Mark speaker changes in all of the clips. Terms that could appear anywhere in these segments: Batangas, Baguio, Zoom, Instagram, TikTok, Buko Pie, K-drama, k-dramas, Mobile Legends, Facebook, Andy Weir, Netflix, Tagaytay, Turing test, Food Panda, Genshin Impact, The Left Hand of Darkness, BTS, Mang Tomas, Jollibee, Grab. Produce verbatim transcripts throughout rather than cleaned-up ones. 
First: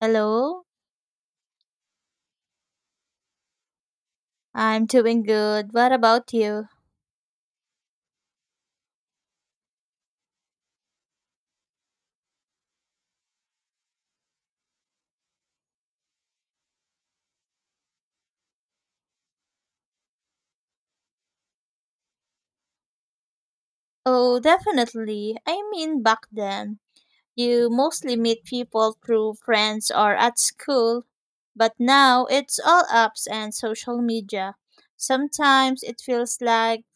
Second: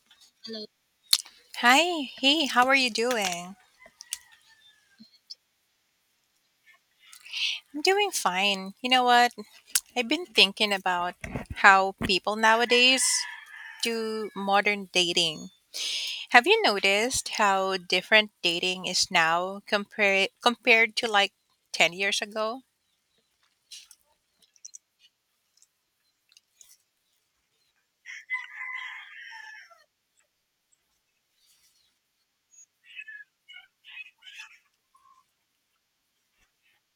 Speaker 1: Hello,
Speaker 2: Hi, hey, how are you doing?
Speaker 1: I'm doing good. What about you?
Speaker 2: I'm doing fine. You know what? I've been thinking about how people nowadays do modern dating. Have you noticed how different dating is now compare compared to like ten years ago?
Speaker 1: Oh, definitely. I mean, back then, you mostly meet people through friends or at school, but now it's all apps and social media. Sometimes it feels like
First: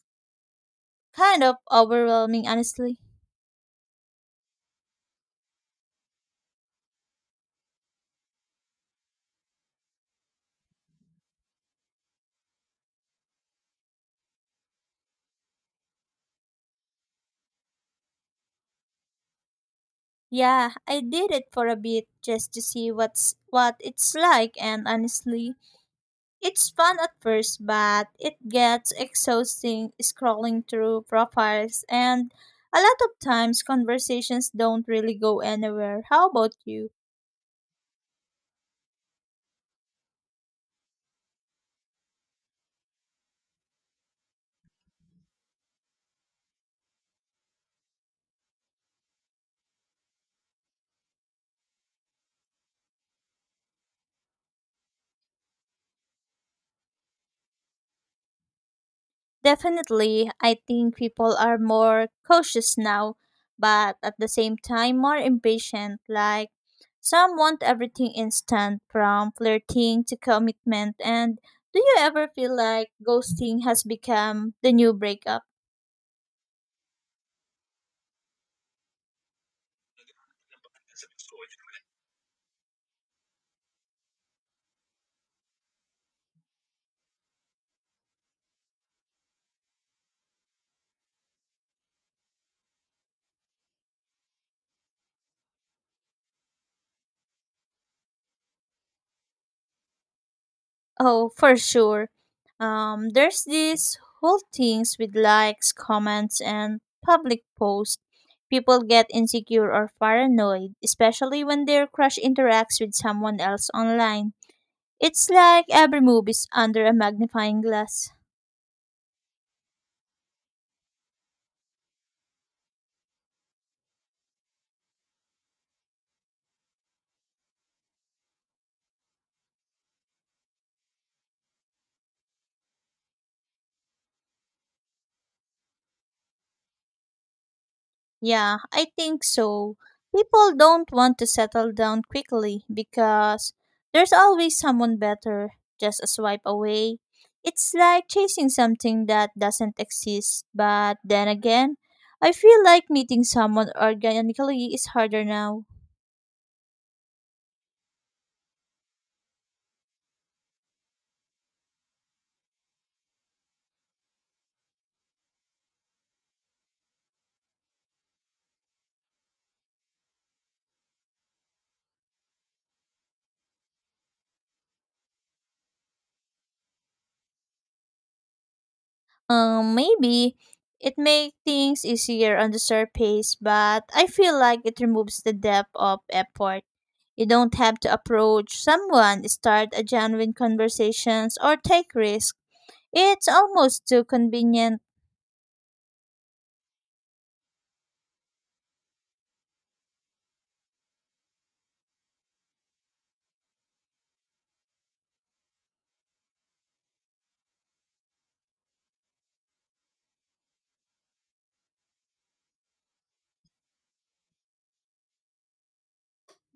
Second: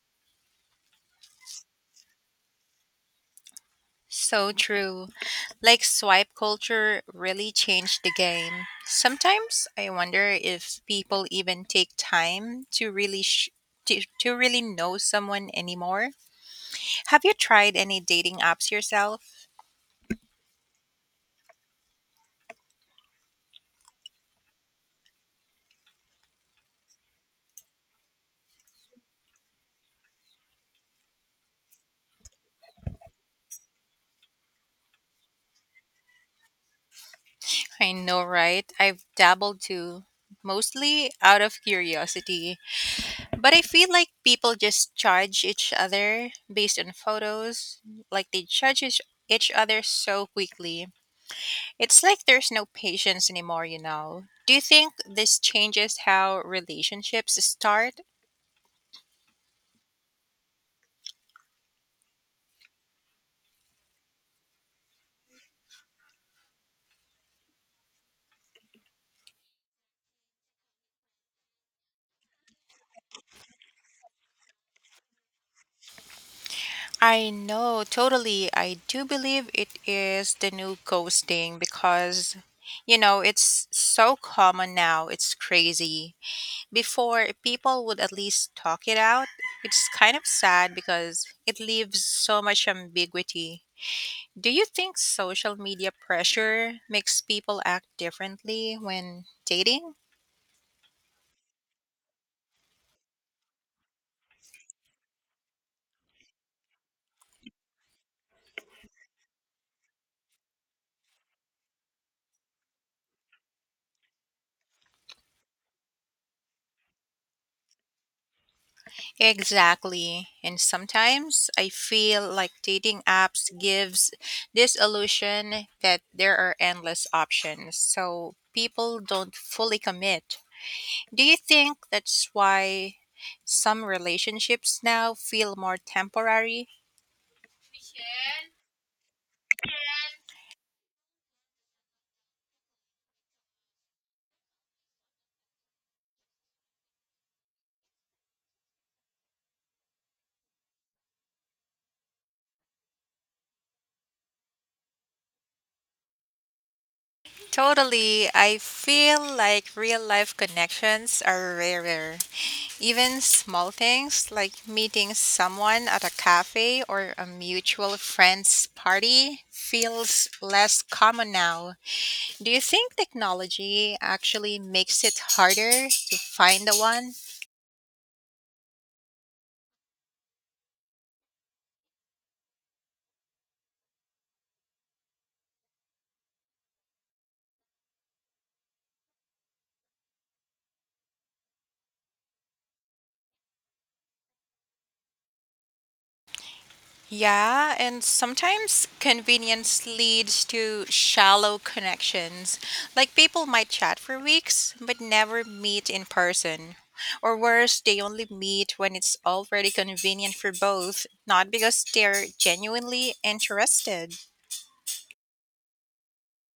Speaker 1: kind of overwhelming, honestly.
Speaker 2: So true. Like swipe culture really changed the game. Sometimes I wonder if people even take time to really sh- to, to really know someone anymore. Have you tried any dating apps yourself?
Speaker 1: Yeah, I did it for a bit just to see what's what it's like, and honestly, it's fun at first, but it gets exhausting scrolling through profiles, and a lot of times conversations don't really go anywhere. How about you?
Speaker 2: I know, right? I've dabbled too, mostly out of curiosity. But I feel like people just judge each other based on photos, like they judge each each other so quickly. It's like there's no patience anymore, you know. Do you think this changes how relationships start?
Speaker 1: Definitely, I think people are more cautious now, but at the same time, more impatient. Like, some want everything instant, from flirting to commitment. And do you ever feel like ghosting has become the new breakup?
Speaker 2: I know, totally. I do believe it is the new ghosting because, you know, it's so common now. It's crazy. Before, people would at least talk it out. It's kind of sad because it leaves so much ambiguity. Do you think social media pressure makes people act differently when dating?
Speaker 1: Oh, for sure. Um, there's these whole things with likes, comments, and public posts. People get insecure or paranoid, especially when their crush interacts with someone else online. It's like every move is under a magnifying glass.
Speaker 2: Exactly. And sometimes I feel like dating apps gives this illusion that there are endless options. So people don't fully commit. Do you think that's why some relationships now feel more temporary?
Speaker 1: Yeah, I think so. People don't want to settle down quickly because there's always someone better just a swipe away. It's like chasing something that doesn't exist, but then again, I feel like meeting someone organically is harder now.
Speaker 2: Totally. I feel like real life connections are rarer. Even small things like meeting someone at a cafe or a mutual friend's party feels less common now. Do you think technology actually makes it harder to find the one?
Speaker 1: Um, maybe it makes things easier on the surface, but I feel like it removes the depth of effort. You don't have to approach someone, start a genuine conversations, or take risks. It's almost too convenient.
Speaker 2: Yeah, and sometimes convenience leads to shallow connections. Like people might chat for weeks but never meet in person. Or worse, they only meet when it's already convenient for both, not because they're genuinely interested.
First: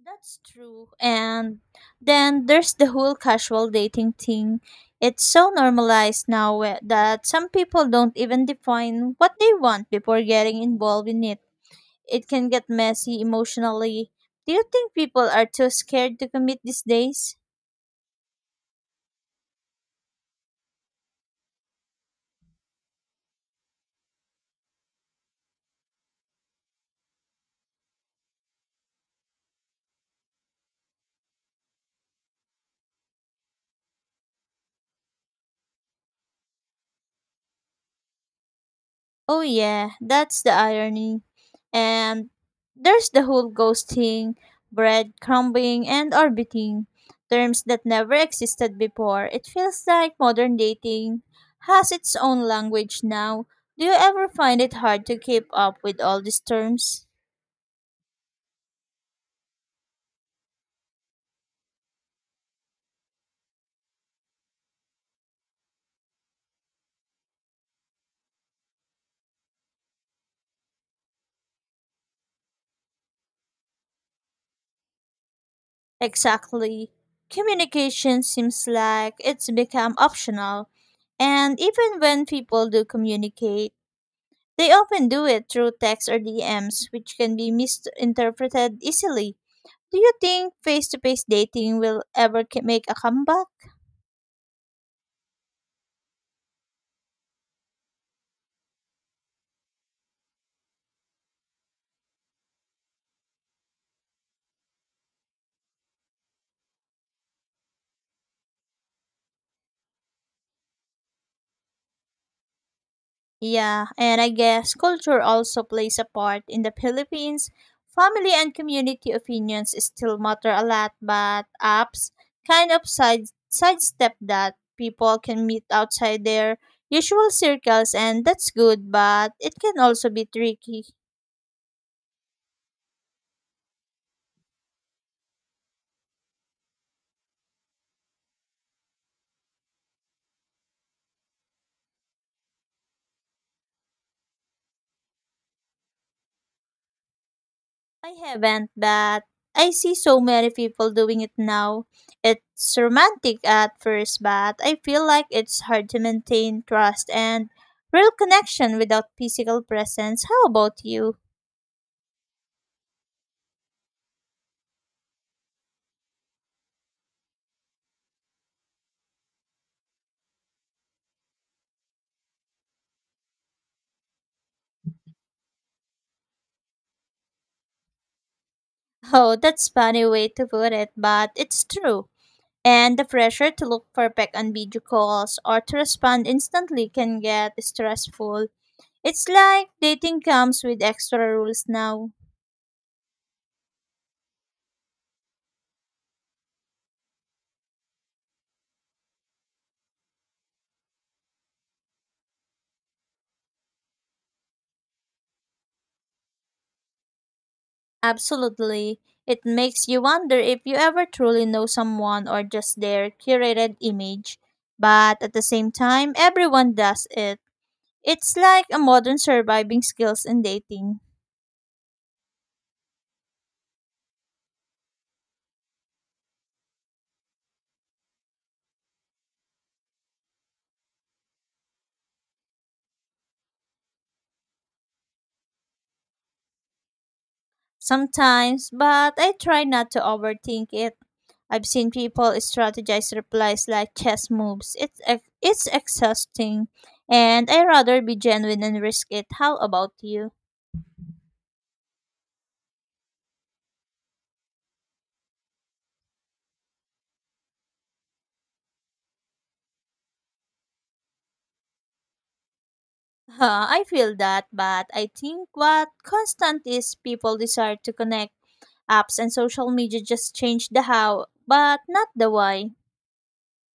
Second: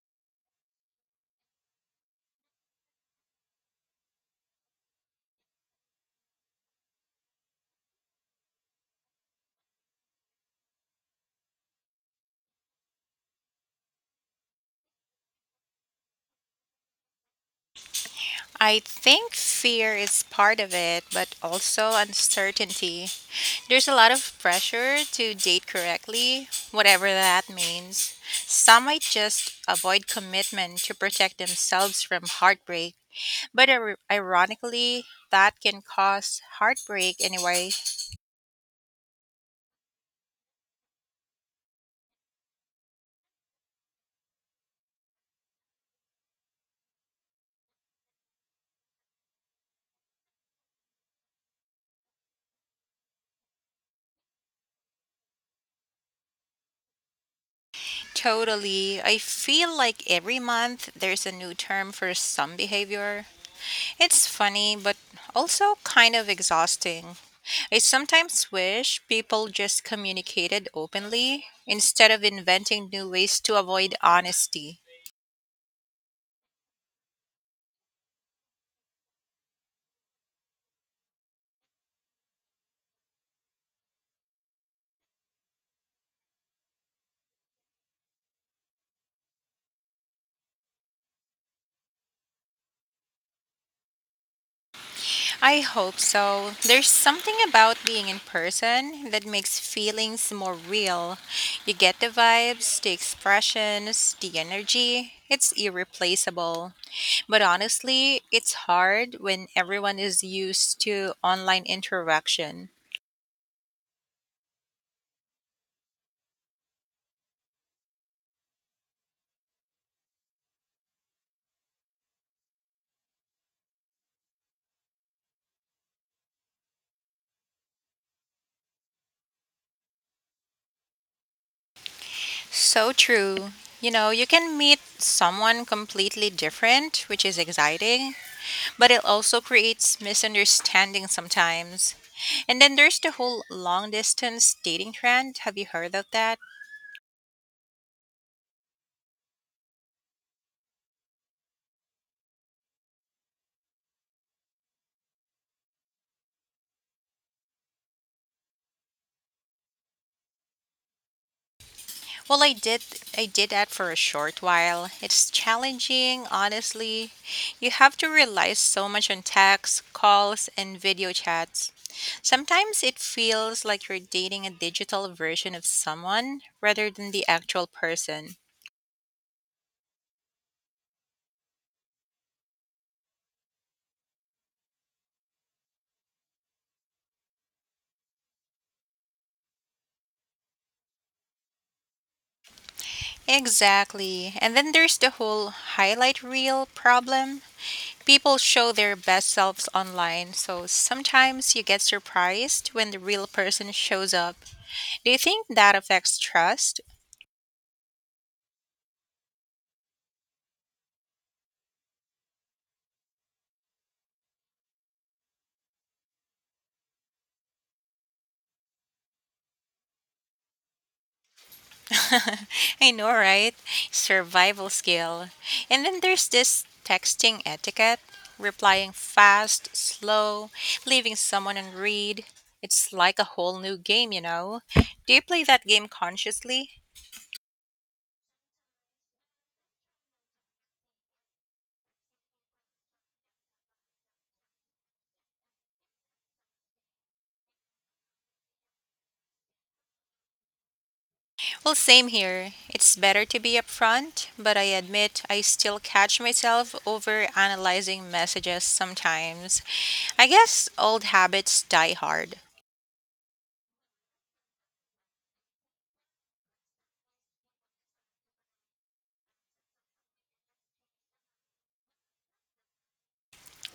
Speaker 1: That's true. And then there's the whole casual dating thing. It's so normalized now eh, that some people don't even define what they want before getting involved in it. It can get messy emotionally. Do you think people are too scared to commit these days?
Speaker 2: I think fear is part of it, but also uncertainty. There's a lot of pressure to date correctly, whatever that means. Some might just avoid commitment to protect themselves from heartbreak, but ir- ironically, that can cause heartbreak anyway.
Speaker 1: Oh yeah, that's the irony. And there's the whole ghosting, breadcrumbing, and orbiting, terms that never existed before. It feels like modern dating has its own language now. Do you ever find it hard to keep up with all these terms?
Speaker 2: Totally. I feel like every month there's a new term for some behavior. It's funny, but also kind of exhausting. I sometimes wish people just communicated openly instead of inventing new ways to avoid honesty.
Speaker 1: Exactly. Communication seems like it's become optional. And even when people do communicate, they often do it through text or D Ms, which can be misinterpreted easily. Do you think face to face dating will ever ca- make a comeback?
Speaker 2: I hope so. There's something about being in person that makes feelings more real. You get the vibes, the expressions, the energy. It's irreplaceable. But honestly, it's hard when everyone is used to online interaction.
Speaker 1: Yeah, and I guess culture also plays a part. In the Philippines, family and community opinions still matter a lot, but apps kind of side sidestep that. People can meet outside their usual circles, and that's good, but it can also be tricky.
Speaker 2: So true. You know, you can meet someone completely different, which is exciting, but it also creates misunderstanding sometimes. And then there's the whole long distance dating trend. Have you heard of that?
Speaker 1: I haven't, but I see so many people doing it now. It's romantic at first, but I feel like it's hard to maintain trust and real connection without physical presence. How about you?
Speaker 2: Well, I did I did that for a short while. It's challenging, honestly. You have to rely so much on texts, calls, and video chats. Sometimes it feels like you're dating a digital version of someone rather than the actual person.
Speaker 1: Oh, that's funny way to put it, but it's true. And the pressure to look perfect on video calls or to respond instantly can get stressful. It's like dating comes with extra rules now.
Speaker 2: Exactly. And then there's the whole highlight reel problem. People show their best selves online, so sometimes you get surprised when the real person shows up. Do you think that affects trust?
Speaker 1: Absolutely. It makes you wonder if you ever truly know someone or just their curated image. But at the same time, everyone does it. It's like a modern surviving skills in dating.
Speaker 2: I know, right? Survival skill. And then there's this texting etiquette, replying fast, slow, leaving someone on read. It's like a whole new game, you know? Do you play that game consciously?
Speaker 1: Sometimes, but I try not to overthink it. I've seen people strategize replies like chess moves. It's ex- it's exhausting, and I rather be genuine and risk it. How about you?
Speaker 2: Well, same here. It's better to be upfront, but I admit I still catch myself over analyzing messages sometimes. I guess old habits die hard.
Speaker 1: Huh, I feel that, but I think what constant is people desire to connect. Apps and social media just change the how, but not the why.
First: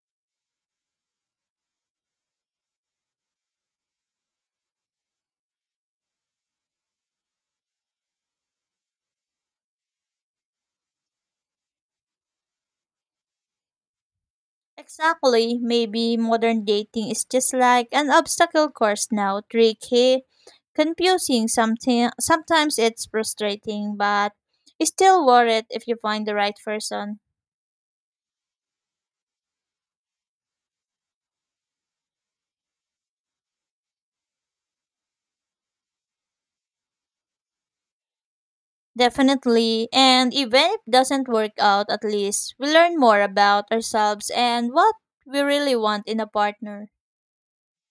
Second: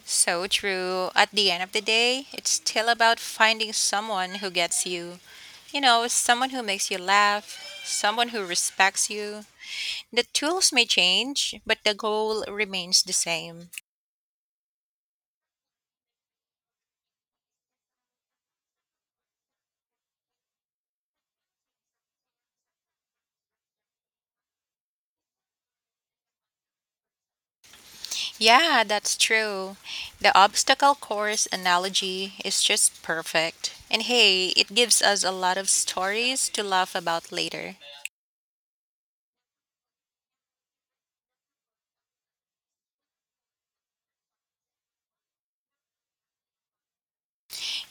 Speaker 2: So true. At the end of the day, it's still about finding someone who gets you. You know, someone who makes you laugh, someone who respects you. The tools may change, but the goal remains the same.
Speaker 1: Exactly, maybe modern dating is just like an obstacle course now, tricky, confusing, something sometimes it's frustrating, but it's still worth it if you find the right person.
Speaker 2: Yeah, that's true. The obstacle course analogy is just perfect. And hey, it gives us a lot of stories to laugh about later.
Speaker 1: Definitely. And even if it doesn't work out, at least we learn more about ourselves and what we really want in a partner.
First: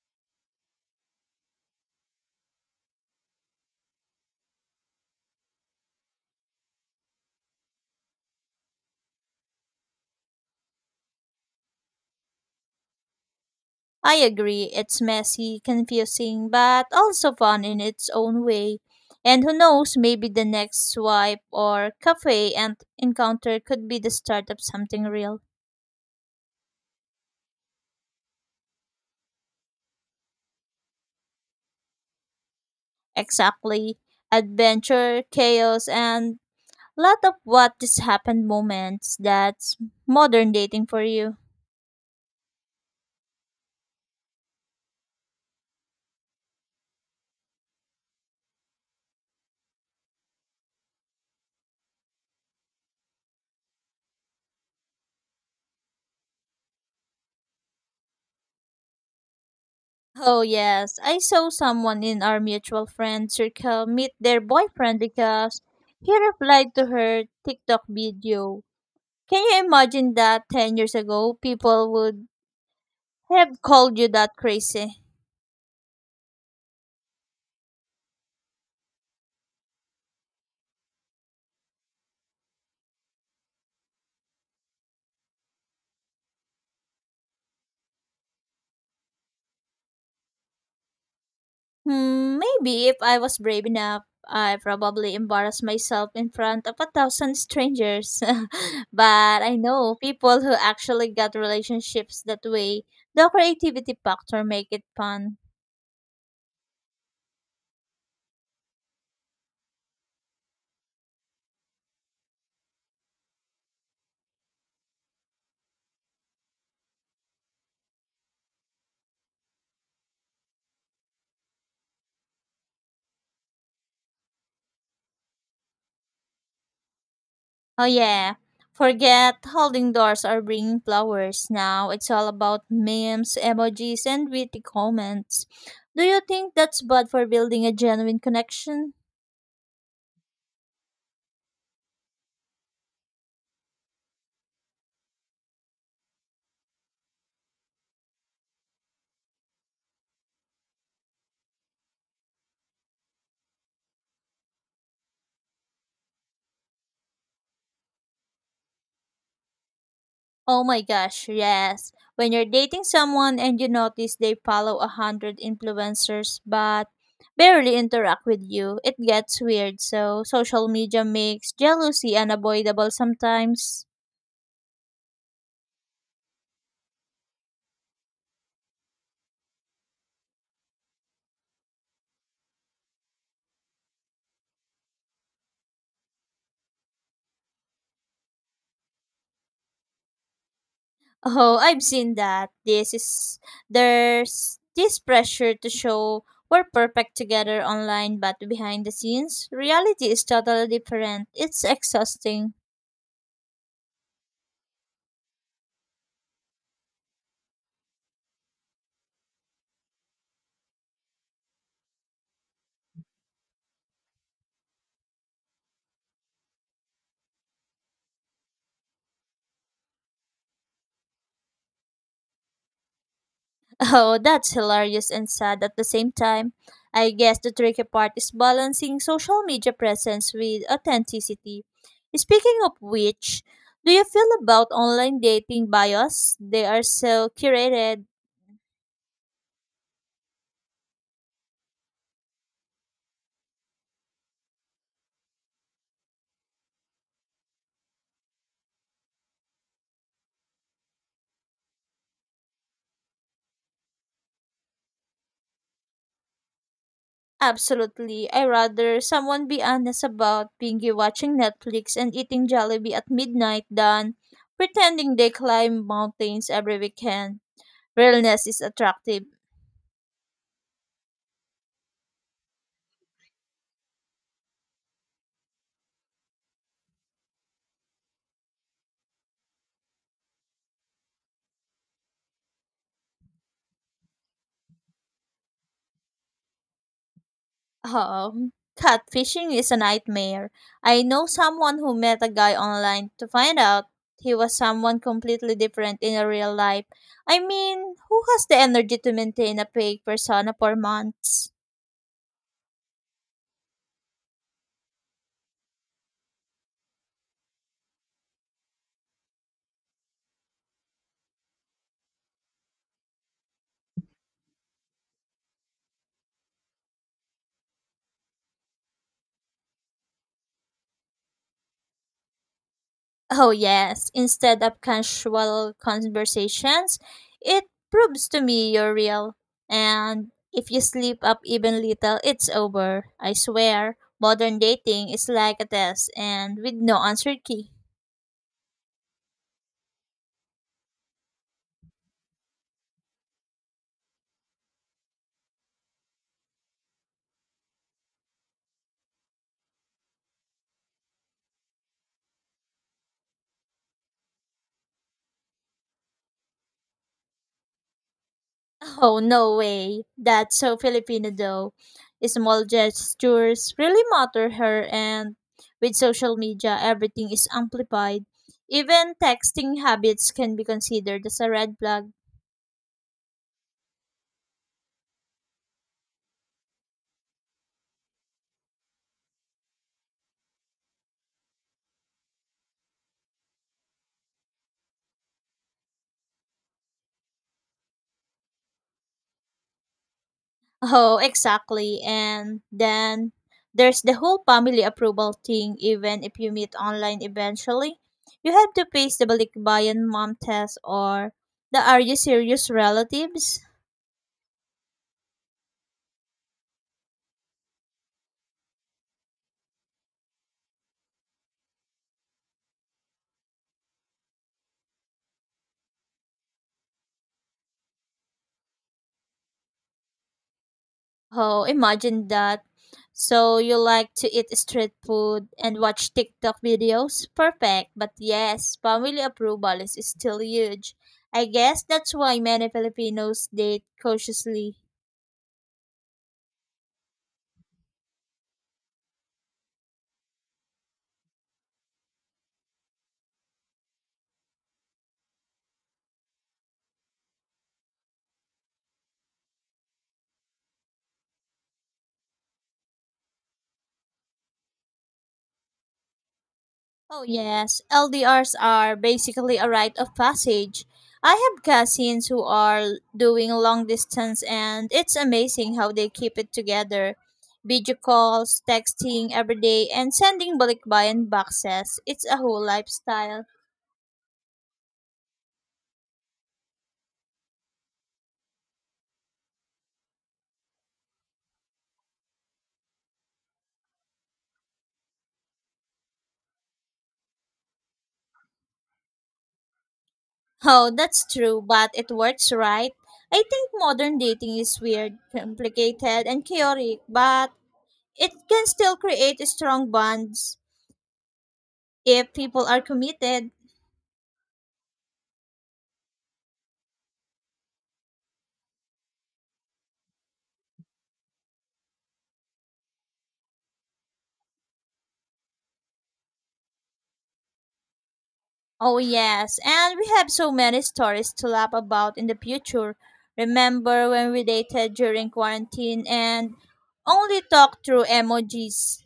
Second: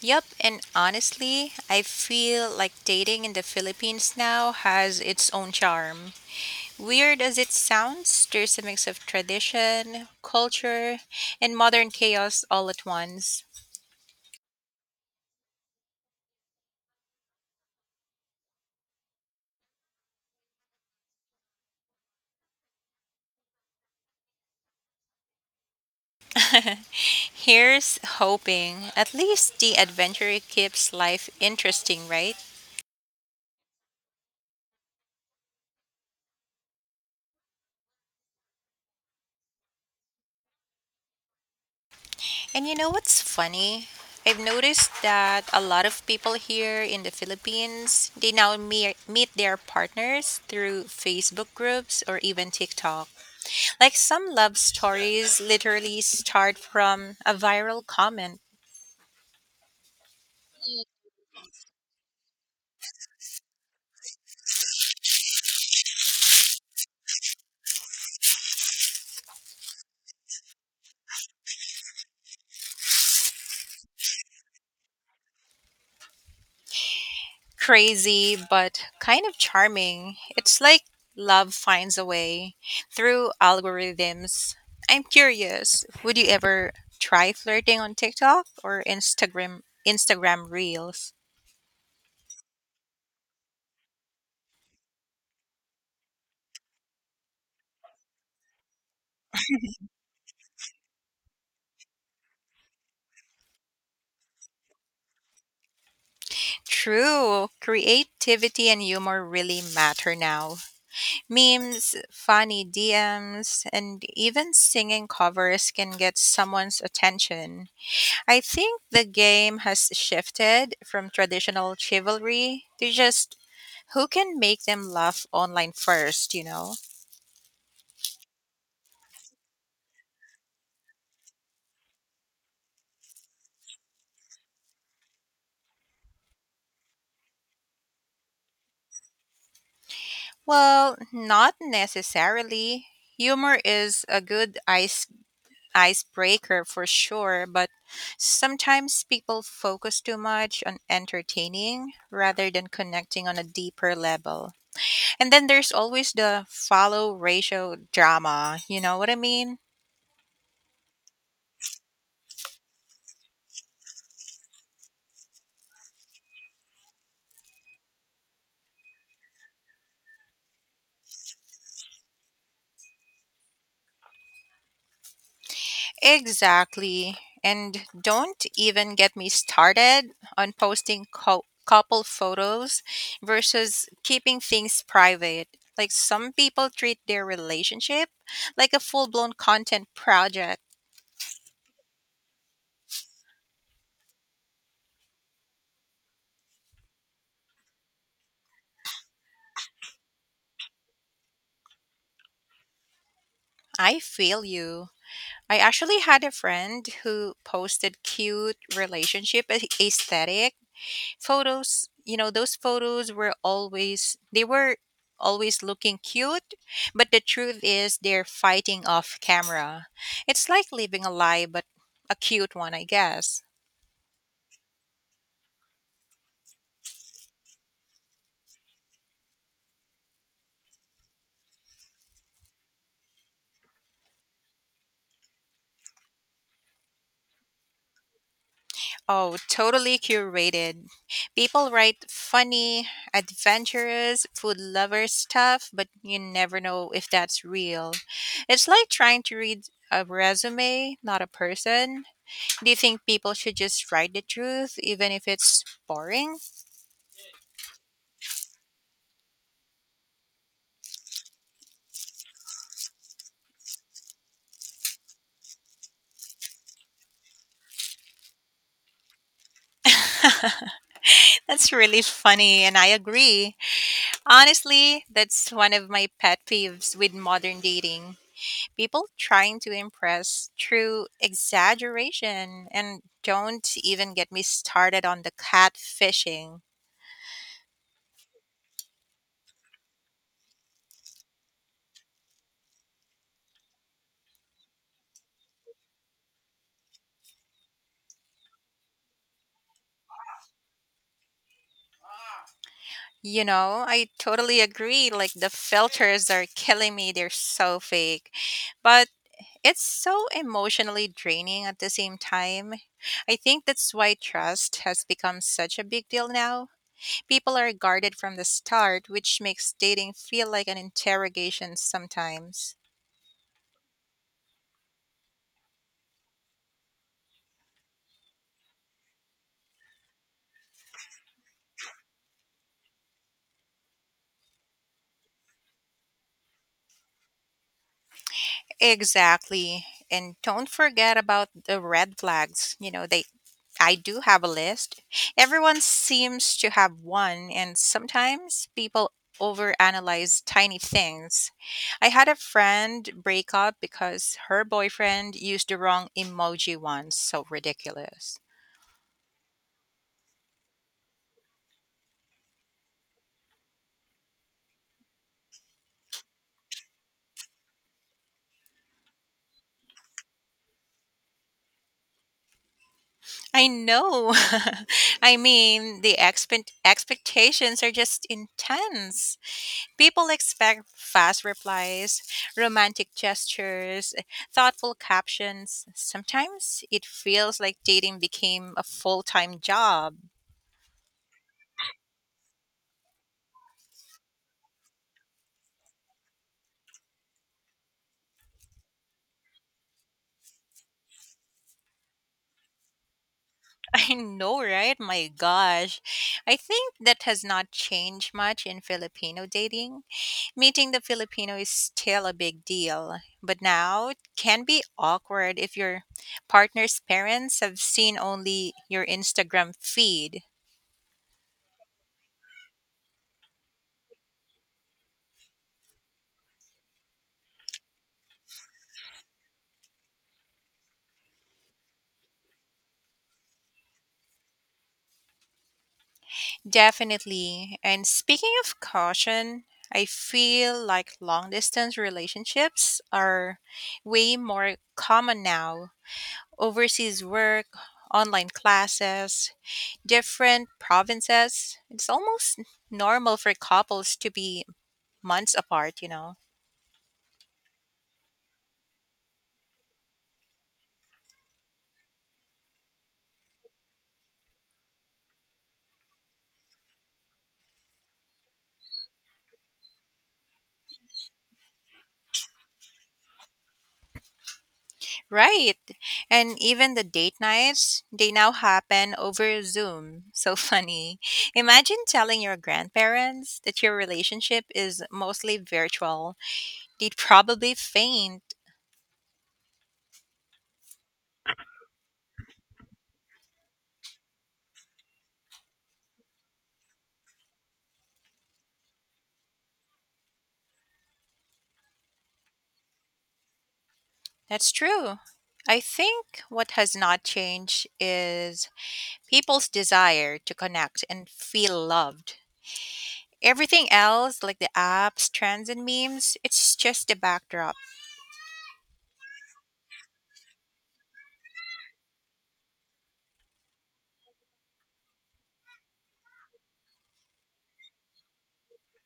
Speaker 2: Yep, and honestly, I feel like dating in the Philippines now has its own charm. Weird as it sounds, there's a mix of tradition, culture, and modern chaos all at once.
Speaker 1: I agree, it's messy, confusing, but also fun in its own way. And who knows, maybe the next swipe or cafe and encounter could be the start of something real.
Speaker 2: Here's hoping. At least the adventure keeps life interesting, right?
Speaker 1: Exactly. Adventure, chaos, and lot of what just happened moments. That's modern dating for you.
Speaker 2: And you know what's funny? I've noticed that a lot of people here in the Philippines, they now me- meet their partners through Facebook groups or even TikTok. Like some love stories literally start from a viral comment.
Speaker 1: Oh, yes. I saw someone in our mutual friend circle meet their boyfriend because he replied to her TikTok video. Can you imagine that ten years ago, people would have called you that crazy?
Speaker 2: Crazy, but kind of charming. It's like love finds a way through algorithms. I'm curious, would you ever try flirting on TikTok or Instagram Instagram Reels?
Speaker 1: Hmm, maybe if I was brave enough, I probably embarrassed myself in front of a thousand strangers. But I know people who actually got relationships that way. The creativity factor make it fun.
Speaker 2: True. Creativity and humor really matter now. Memes, funny D Ms, and even singing covers can get someone's attention. I think the game has shifted from traditional chivalry to just who can make them laugh online first, you know?
Speaker 1: Oh yeah. Forget holding doors or bringing flowers now. It's all about memes, emojis, and witty comments. Do you think that's bad for building a genuine connection?
Speaker 2: Well, not necessarily. Humor is a good ice icebreaker for sure, but sometimes people focus too much on entertaining rather than connecting on a deeper level. And then there's always the follow ratio drama, you know what I mean?
Speaker 1: Oh my gosh, yes. When you're dating someone and you notice they follow a hundred influencers but barely interact with you, it gets weird. So social media makes jealousy unavoidable sometimes.
Speaker 2: Exactly. And don't even get me started on posting co- couple photos versus keeping things private. Like some people treat their relationship like a full blown content project.
Speaker 1: Oh, I've seen that. This is There's this pressure to show we're perfect together online, but behind the scenes, reality is totally different. It's exhausting.
Speaker 2: I feel you. I actually had a friend who posted cute relationship a- aesthetic photos. You know, those photos were always, they were always looking cute, but the truth is they're fighting off camera. It's like living a lie, but a cute one, I guess.
Speaker 1: Oh, that's hilarious and sad at the same time. I guess the tricky part is balancing social media presence with authenticity. Speaking of which, do you feel about online dating bios? They are so curated.
Speaker 2: Oh, totally curated. People write funny, adventurous, food lover stuff, but you never know if that's real. It's like trying to read a resume, not a person. Do you think people should just write the truth, even if it's boring?
Speaker 1: Absolutely. I rather someone be honest about binge watching Netflix and eating Jollibee at midnight than pretending they climb mountains every weekend. Realness is attractive.
Speaker 2: That's really funny, and I agree. Honestly, that's one of my pet peeves with modern dating. People trying to impress through exaggeration and don't even get me started on the catfishing.
Speaker 1: Um, Catfishing is a nightmare. I know someone who met a guy online to find out he was someone completely different in a real life. I mean, who has the energy to maintain a fake persona for months?
Speaker 2: You know, I totally agree. Like the filters are killing me. They're so fake. But it's so emotionally draining at the same time. I think that's why trust has become such a big deal now. People are guarded from the start, which makes dating feel like an interrogation sometimes.
Speaker 1: Oh, yes. Instead of casual conversations, it proves to me you're real. And if you slip up even little, it's over. I swear, modern dating is like a test and with no answer key.
Speaker 2: Exactly. And don't forget about the red flags. You know, they I do have a list. Everyone seems to have one, and sometimes people overanalyze tiny things. I had a friend break up because her boyfriend used the wrong emoji once. So ridiculous.
Speaker 1: Oh, no way. That's so Filipino though. Small gestures really matter here and with social media everything is amplified. Even texting habits can be considered as a red flag.
Speaker 2: I know. I mean, the expect- expectations are just intense. People expect fast replies, romantic gestures, thoughtful captions. Sometimes it feels like dating became a full time job.
Speaker 1: Oh, exactly. And then there's the whole family approval thing even if you meet online eventually. You have to face the balikbayan mom test or the are you serious relatives?
Speaker 2: I know, right? My gosh. I think that has not changed much in Filipino dating. Meeting the Filipino is still a big deal, but now it can be awkward if your partner's parents have seen only your Instagram feed.
Speaker 1: Oh, imagine that. So you like to eat street food and watch TikTok videos? Perfect. But yes, family approval is still huge. I guess that's why many Filipinos date cautiously.
Speaker 2: Definitely. And speaking of caution, I feel like long distance relationships are way more common now. Overseas work, online classes, different provinces. It's almost normal for couples to be months apart, you know.
Speaker 1: Oh, yes. L D Rs are basically a rite of passage. I have cousins who are doing long distance, and it's amazing how they keep it together. Video calls, texting every day, and sending balikbayan boxes. It's a whole lifestyle.
Speaker 2: Right. And even the date nights, they now happen over Zoom. So funny. Imagine telling your grandparents that your relationship is mostly virtual. They'd probably faint.
Speaker 1: Oh, that's true, but it works right. I think modern dating is weird, complicated, and chaotic, but it can still create strong bonds if people are committed.
Speaker 2: That's true. I think what has not changed is people's desire to connect and feel loved. Everything else, like the apps, trends, and memes, it's just a backdrop.
Speaker 1: Oh, yes, and we have so many stories to laugh about in the future. Remember when we dated during quarantine and only talked through emojis?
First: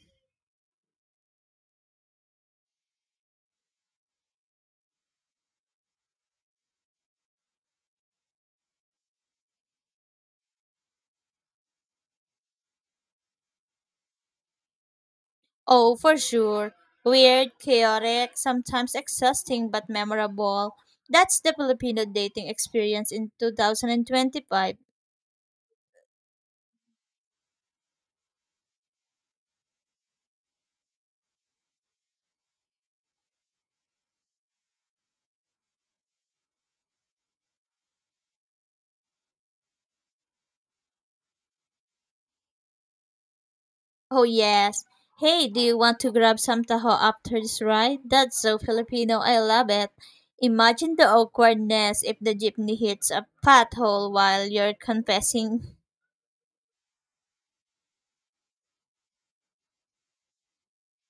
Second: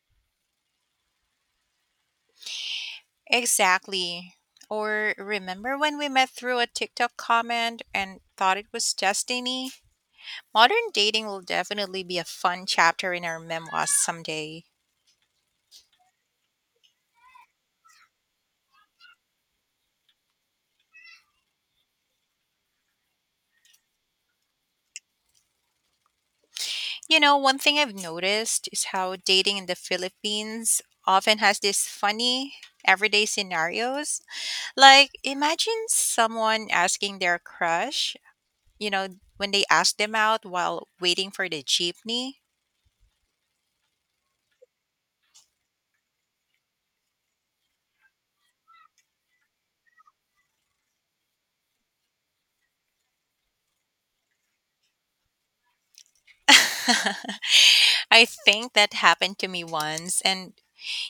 Speaker 2: Exactly. Or remember when we met through a TikTok comment and thought it was destiny? Modern dating will definitely be a fun chapter in our memoirs someday.
Speaker 1: Oh, for sure. Weird, chaotic, sometimes exhausting, but memorable. That's the Filipino dating experience in two thousand twenty-five.
Speaker 2: You know, one thing I've noticed is how dating in the Philippines often has these funny everyday scenarios. Like, imagine someone asking their crush, you know, when they ask them out while waiting for the jeepney.
Speaker 1: Oh yes. Hey, do you want to grab some taho after this ride? That's so Filipino. I love it. Imagine the awkwardness if the jeepney hits a pothole while you're confessing.
Speaker 2: I think that happened to me once, and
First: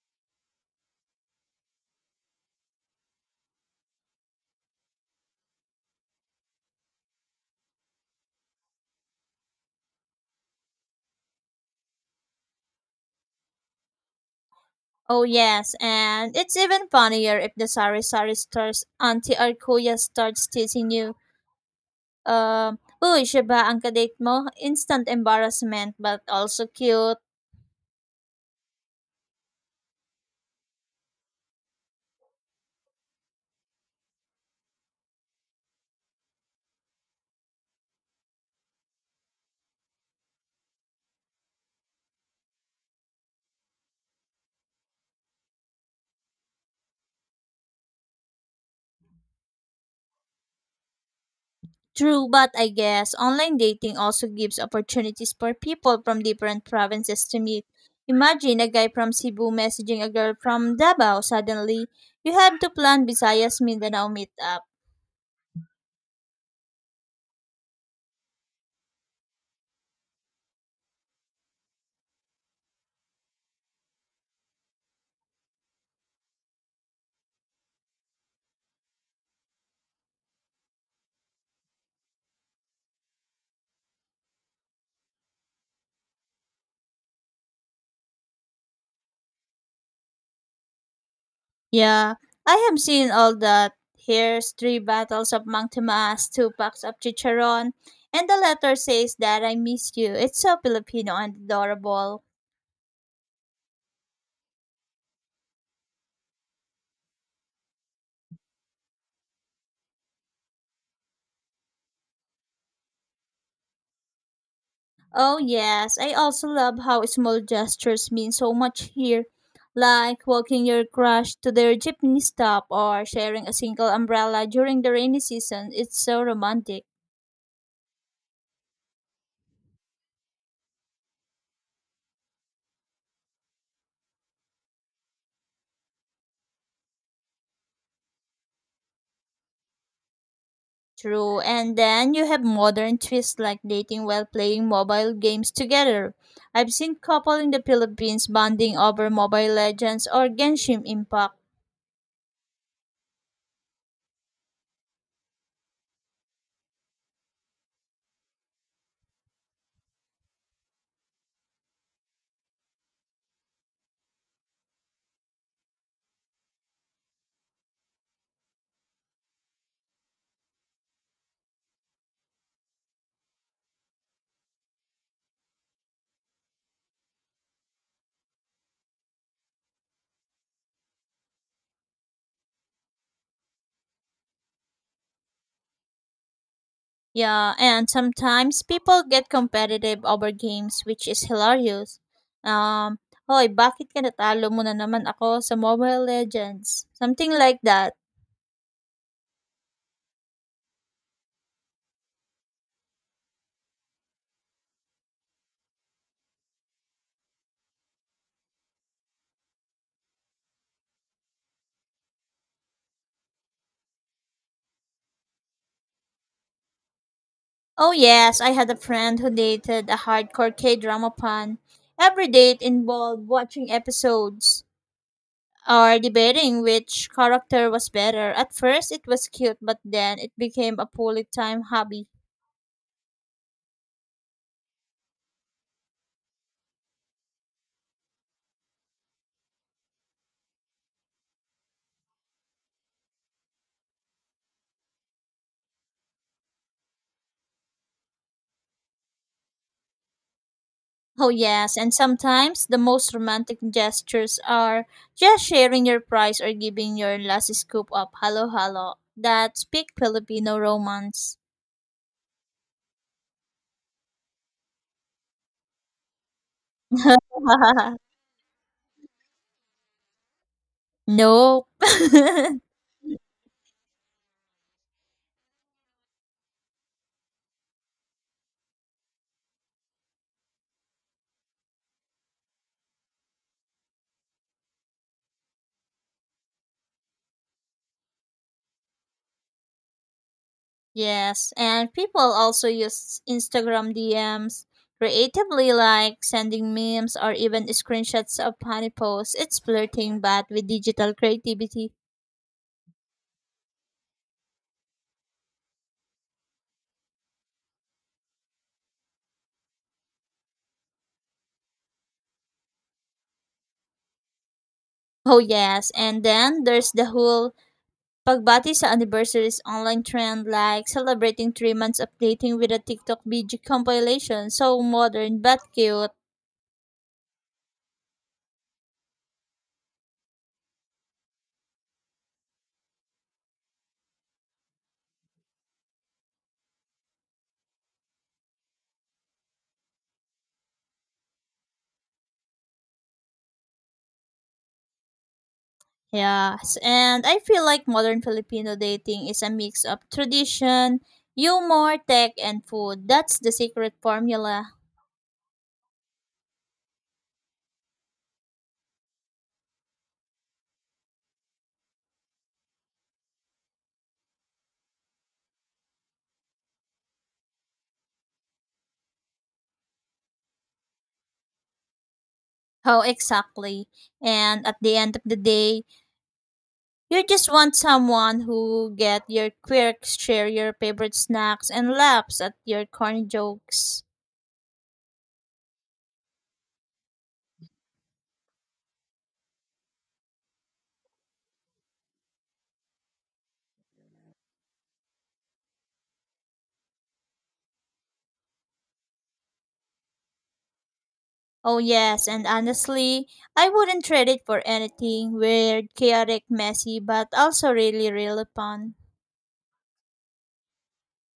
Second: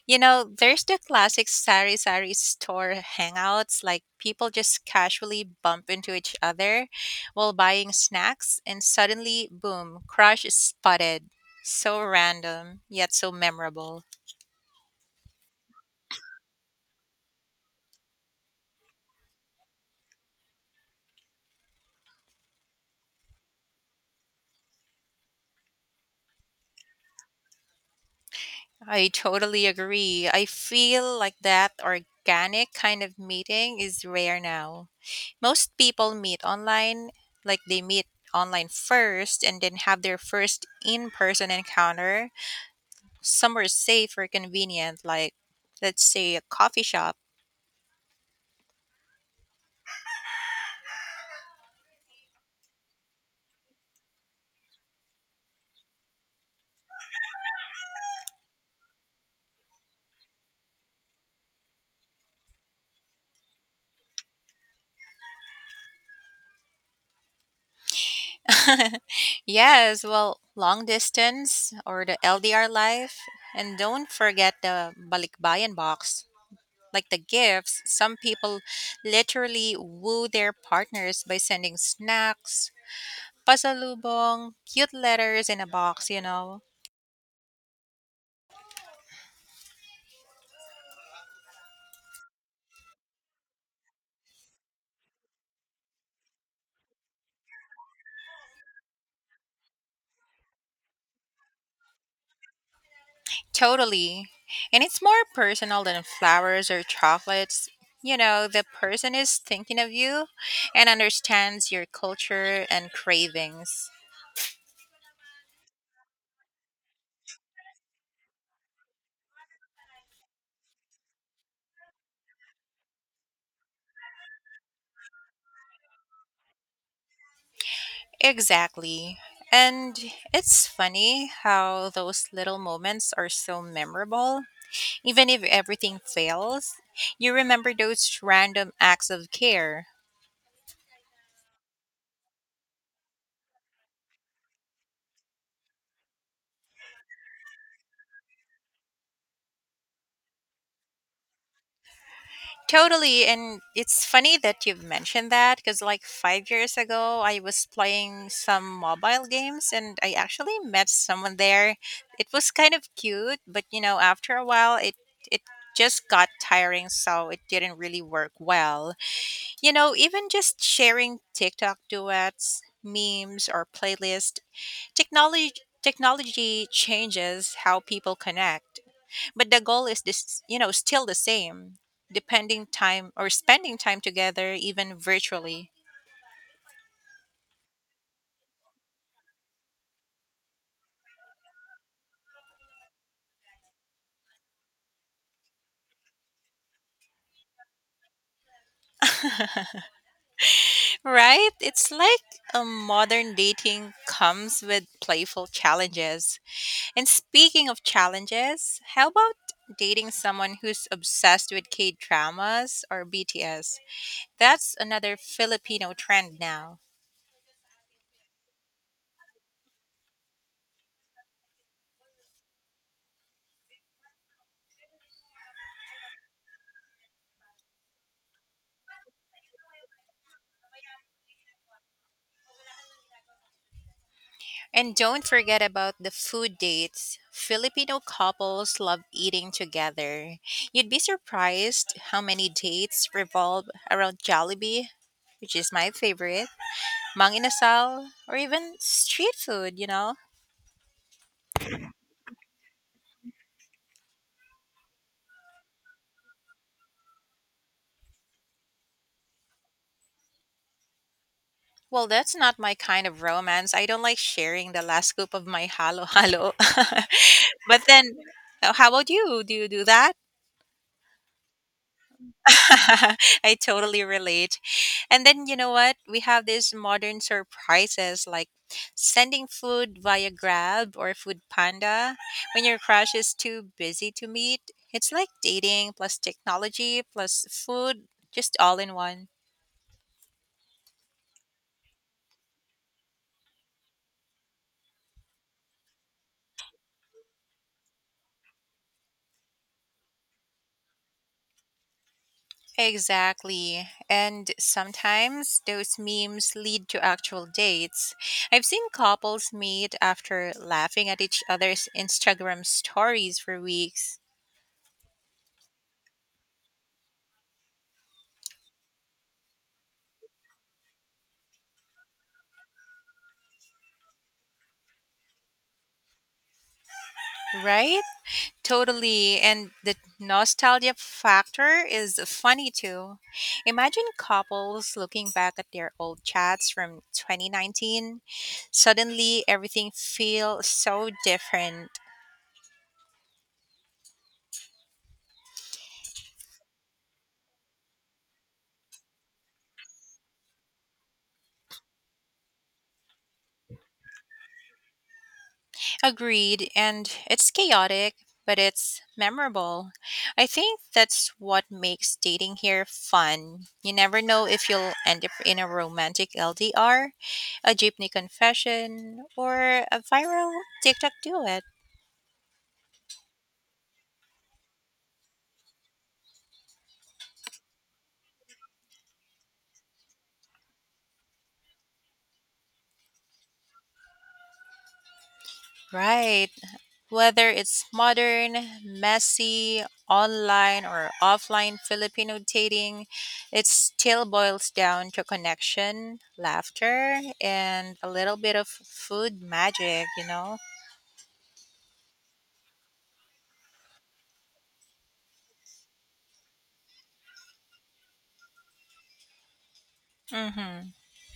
Speaker 2: You know, there's the classic sari sari store hangouts, like people just casually bump into each other while buying snacks, and suddenly, boom, crush is spotted. So random, yet so memorable.
Speaker 1: Oh yes, and it's even funnier if the sari sari stars auntie or kuya starts teasing you. Um, uy, siya ba ang kadate mo? Instant embarrassment but also cute.
Speaker 2: I totally agree. I feel like that organic kind of meeting is rare now. Most people meet online, like they meet online first and then have their first in person encounter somewhere safe or convenient, like let's say a coffee shop.
Speaker 1: True, but I guess online dating also gives opportunities for people from different provinces to meet. Imagine a guy from Cebu messaging a girl from Davao. Suddenly, you have to plan Visayas Mindanao meetup.
Speaker 2: Yes, well, long distance or the L D R life. And don't forget the balikbayan box. Like the gifts, some people literally woo their partners by sending snacks, pasalubong, cute letters in a box, you know.
Speaker 1: Yeah, I have seen all that. Here's three bottles of Mang Tomas, two packs of chicharon, and the letter says that I miss you. It's so Filipino and adorable.
Speaker 2: Totally. And it's more personal than flowers or chocolates. You know, the person is thinking of you and understands your culture and cravings.
Speaker 1: Oh yes, I also love how small gestures mean so much here, like walking your crush to their jeepney stop or sharing a single umbrella during the rainy season. It's so romantic.
Speaker 2: Exactly. And it's funny how those little moments are so memorable. Even if everything fails, you remember those random acts of care.
Speaker 1: True. And then you have modern twists like dating while playing mobile games together. I've seen couple in the Philippines bonding over Mobile Legends or Genshin Impact.
Speaker 2: Totally. And it's funny that you've mentioned that because, like, five years ago, I was playing some mobile games and I actually met someone there. It was kind of cute, but you know, after a while, it, it just got tiring, so it didn't really work well. You know, even just sharing TikTok duets, memes, or playlist, technology technology changes how people connect but the goal is this you know still the same depending time or spending time together even virtually.
Speaker 1: Yeah, and sometimes people get competitive over games which is hilarious. Um, hoy, bakit ka natalo mo na naman ako sa Mobile Legends? Something like that.
Speaker 2: Right, it's like a modern dating comes with playful challenges and speaking of challenges how about dating someone who's obsessed with k-dramas or bts, that's another filipino trend now.
Speaker 1: Oh yes, I had a friend who dated a hardcore K-drama fan. Every date involved watching episodes or debating which character was better. At first it was cute, but then it became a fully time hobby.
Speaker 2: And don't forget about the food dates. Filipino couples love eating together. You'd be surprised how many dates revolve around Jollibee, which is my favorite, mang or even street food, you know?
Speaker 1: Oh, yes, and sometimes the most romantic gestures are just sharing your prize or giving your last scoop of halo halo. That's big Filipino romance.
Speaker 2: Well, that's not my kind of romance. I don't like sharing the last scoop of my halo halo. But then, uh, how about you? Do you do that?
Speaker 1: Nope.
Speaker 2: I totally relate. And then you know what? We have these modern surprises like sending food via Grab or Food Panda when your crush is too busy to meet. It's like dating plus technology plus food, just all in one.
Speaker 1: Yes, and people also use Instagram D Ms creatively, like sending memes or even screenshots of funny posts. It's flirting, but with digital creativity.
Speaker 2: Exactly. And sometimes those memes lead to actual dates. I've seen couples meet after laughing at each other's Instagram stories for weeks.
Speaker 1: Oh, yes, and then there's the whole Pagbati sa anniversaries online trend like celebrating three months of dating with a TikTok B G compilation. So modern but cute.
Speaker 2: Right? Totally. And the nostalgia factor is funny too. Imagine couples looking back at their old chats from twenty nineteen. Suddenly, everything feels so different.
Speaker 1: Yes. And I feel like modern Filipino dating is a mix of tradition, humor, tech, and food. That's the secret formula.
Speaker 2: Agreed. And it's chaotic, but it's memorable. I think that's what makes dating here fun. You never know if you'll end up in a romantic L D R, a jeepney confession, or a viral TikTok duet.
Speaker 1: How exactly? And at the end of the day, you just want someone who get your quirks, share your favorite snacks, and laughs at your corny jokes.
Speaker 2: Right. Whether it's modern, messy, online, or offline Filipino dating, it still boils down to connection, laughter, and a little bit of food magic, you know?
Speaker 1: Oh, yes, and honestly, I wouldn't trade it for anything weird, chaotic, messy, but also really, really fun.
Speaker 2: Mm-hmm.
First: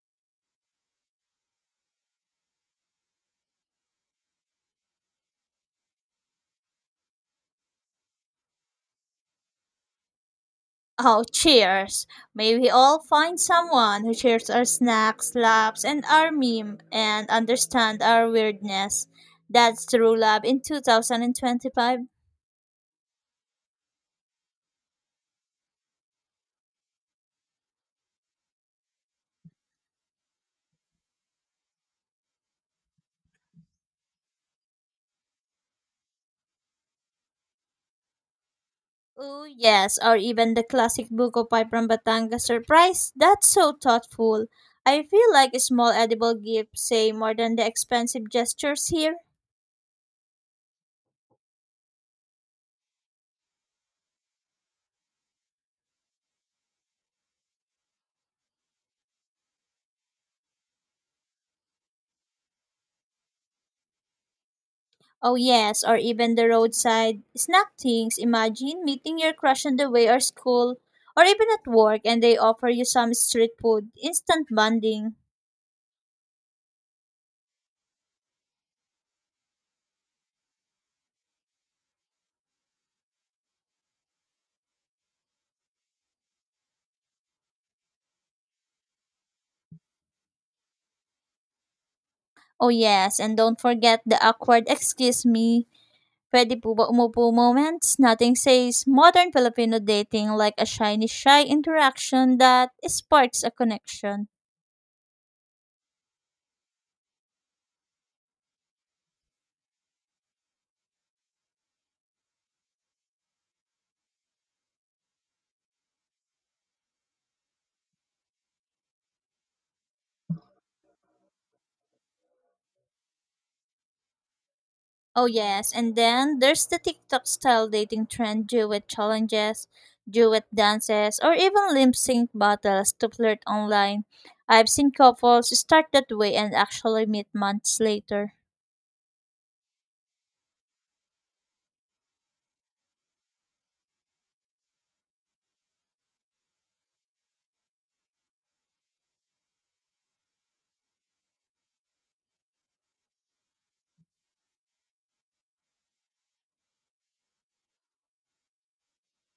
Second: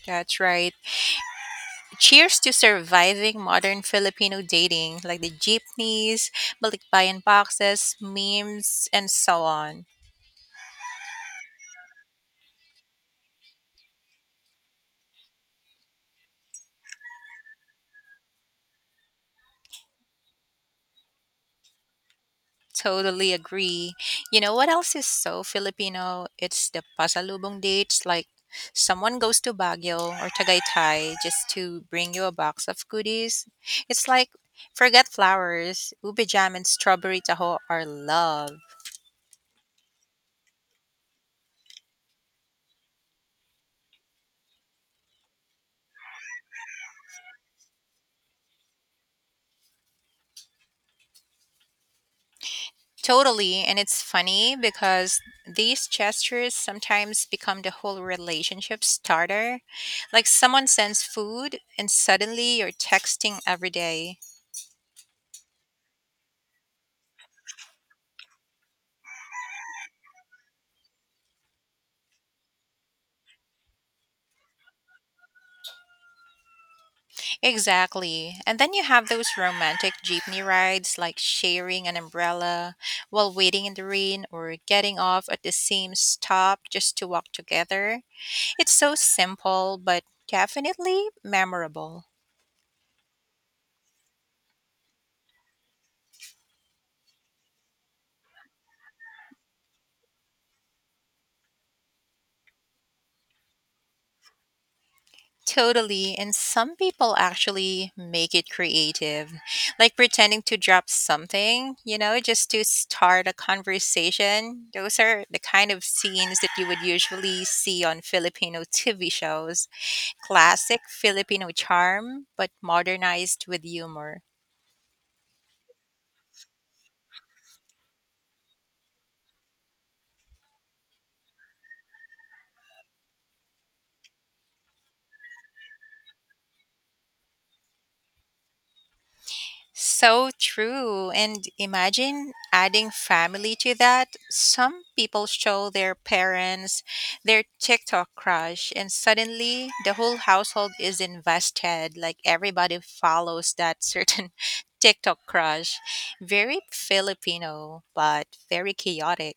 Speaker 2: That's right. Cheers to surviving modern Filipino dating, like the jeepneys, balikbayan boxes, memes, and so on.
Speaker 1: Oh, cheers! May we all find someone who shares our snacks, laughs, and our meme and understand our weirdness. That's true love in two thousand twenty-five.
Speaker 2: Totally agree. You know what else is so Filipino? It's the pasalubong dates. Like someone goes to Baguio or Tagaytay just to bring you a box of goodies. It's like forget flowers, ube jam and strawberry taho are love.
Speaker 1: Oh, yes, or even the classic Buko Pie from Batangas surprise. That's so thoughtful. I feel like small edible gifts say more than the expensive gestures here.
Speaker 2: Totally, and it's funny because these gestures sometimes become the whole relationship starter. Like someone sends food and suddenly you're texting every day.
Speaker 1: Oh, yes, or even the roadside snack things. Imagine meeting your crush on the way or school, or even at work, and they offer you some street food. Instant bonding.
Speaker 2: Exactly. And then you have those romantic jeepney rides like sharing an umbrella while waiting in the rain or getting off at the same stop just to walk together. It's so simple, but definitely memorable.
Speaker 1: Oh, yes, and don't forget the awkward excuse me. Pwede po ba umupo moments? Nothing says modern Filipino dating like a shiny shy interaction that sparks a connection.
Speaker 2: Totally. And some people actually make it creative, like pretending to drop something, you know, just to start a conversation. Those are the kind of scenes that you would usually see on Filipino T V shows. Classic Filipino charm, but modernized with humor.
Speaker 1: Oh yes, and then there's the TikTok style dating trend, duet challenges, duet dances, or even lip sync battles to flirt online. I've seen couples start that way and actually meet months later.
Speaker 2: So true. And imagine adding family to that. Some people show their parents their TikTok crush, and suddenly the whole household is invested. Like everybody follows that certain TikTok crush. Very Filipino, but very chaotic.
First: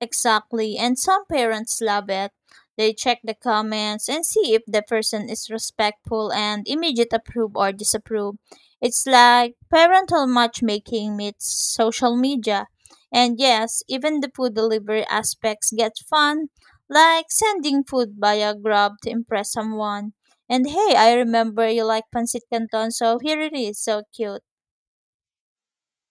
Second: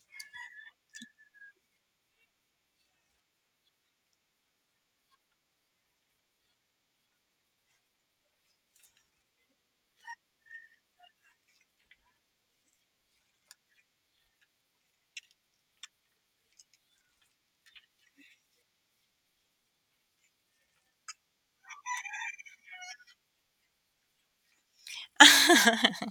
Speaker 1: Exactly. And some parents love it. They check the comments and see if the person is respectful and immediate approve or disapprove. It's like parental matchmaking meets social media. And yes, even the food delivery aspects get fun, like sending food via Grab to impress someone. And hey, I remember you like pancit canton, so here it is, so cute.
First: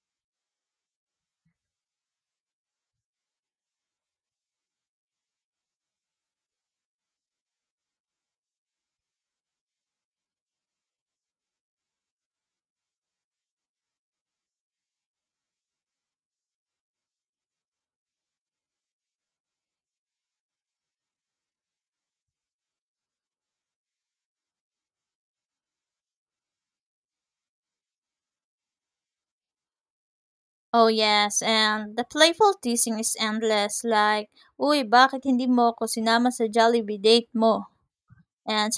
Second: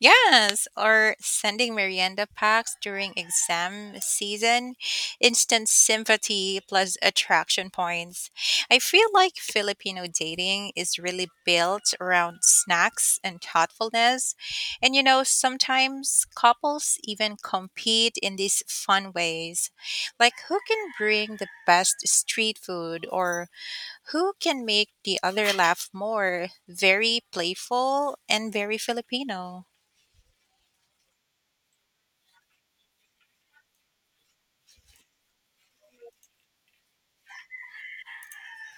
Speaker 2: Yes, or sending merienda packs during exam season, instant sympathy plus attraction points. I feel like Filipino dating is really built around snacks and thoughtfulness. And you know, sometimes couples even compete in these fun ways, like who can bring the best street food or who can make the other laugh more. Very playful and very Filipino.
Speaker 1: Oh yes, and the playful teasing is endless like, "Uy, bakit hindi mo ako sinama sa Jollibee date mo?" And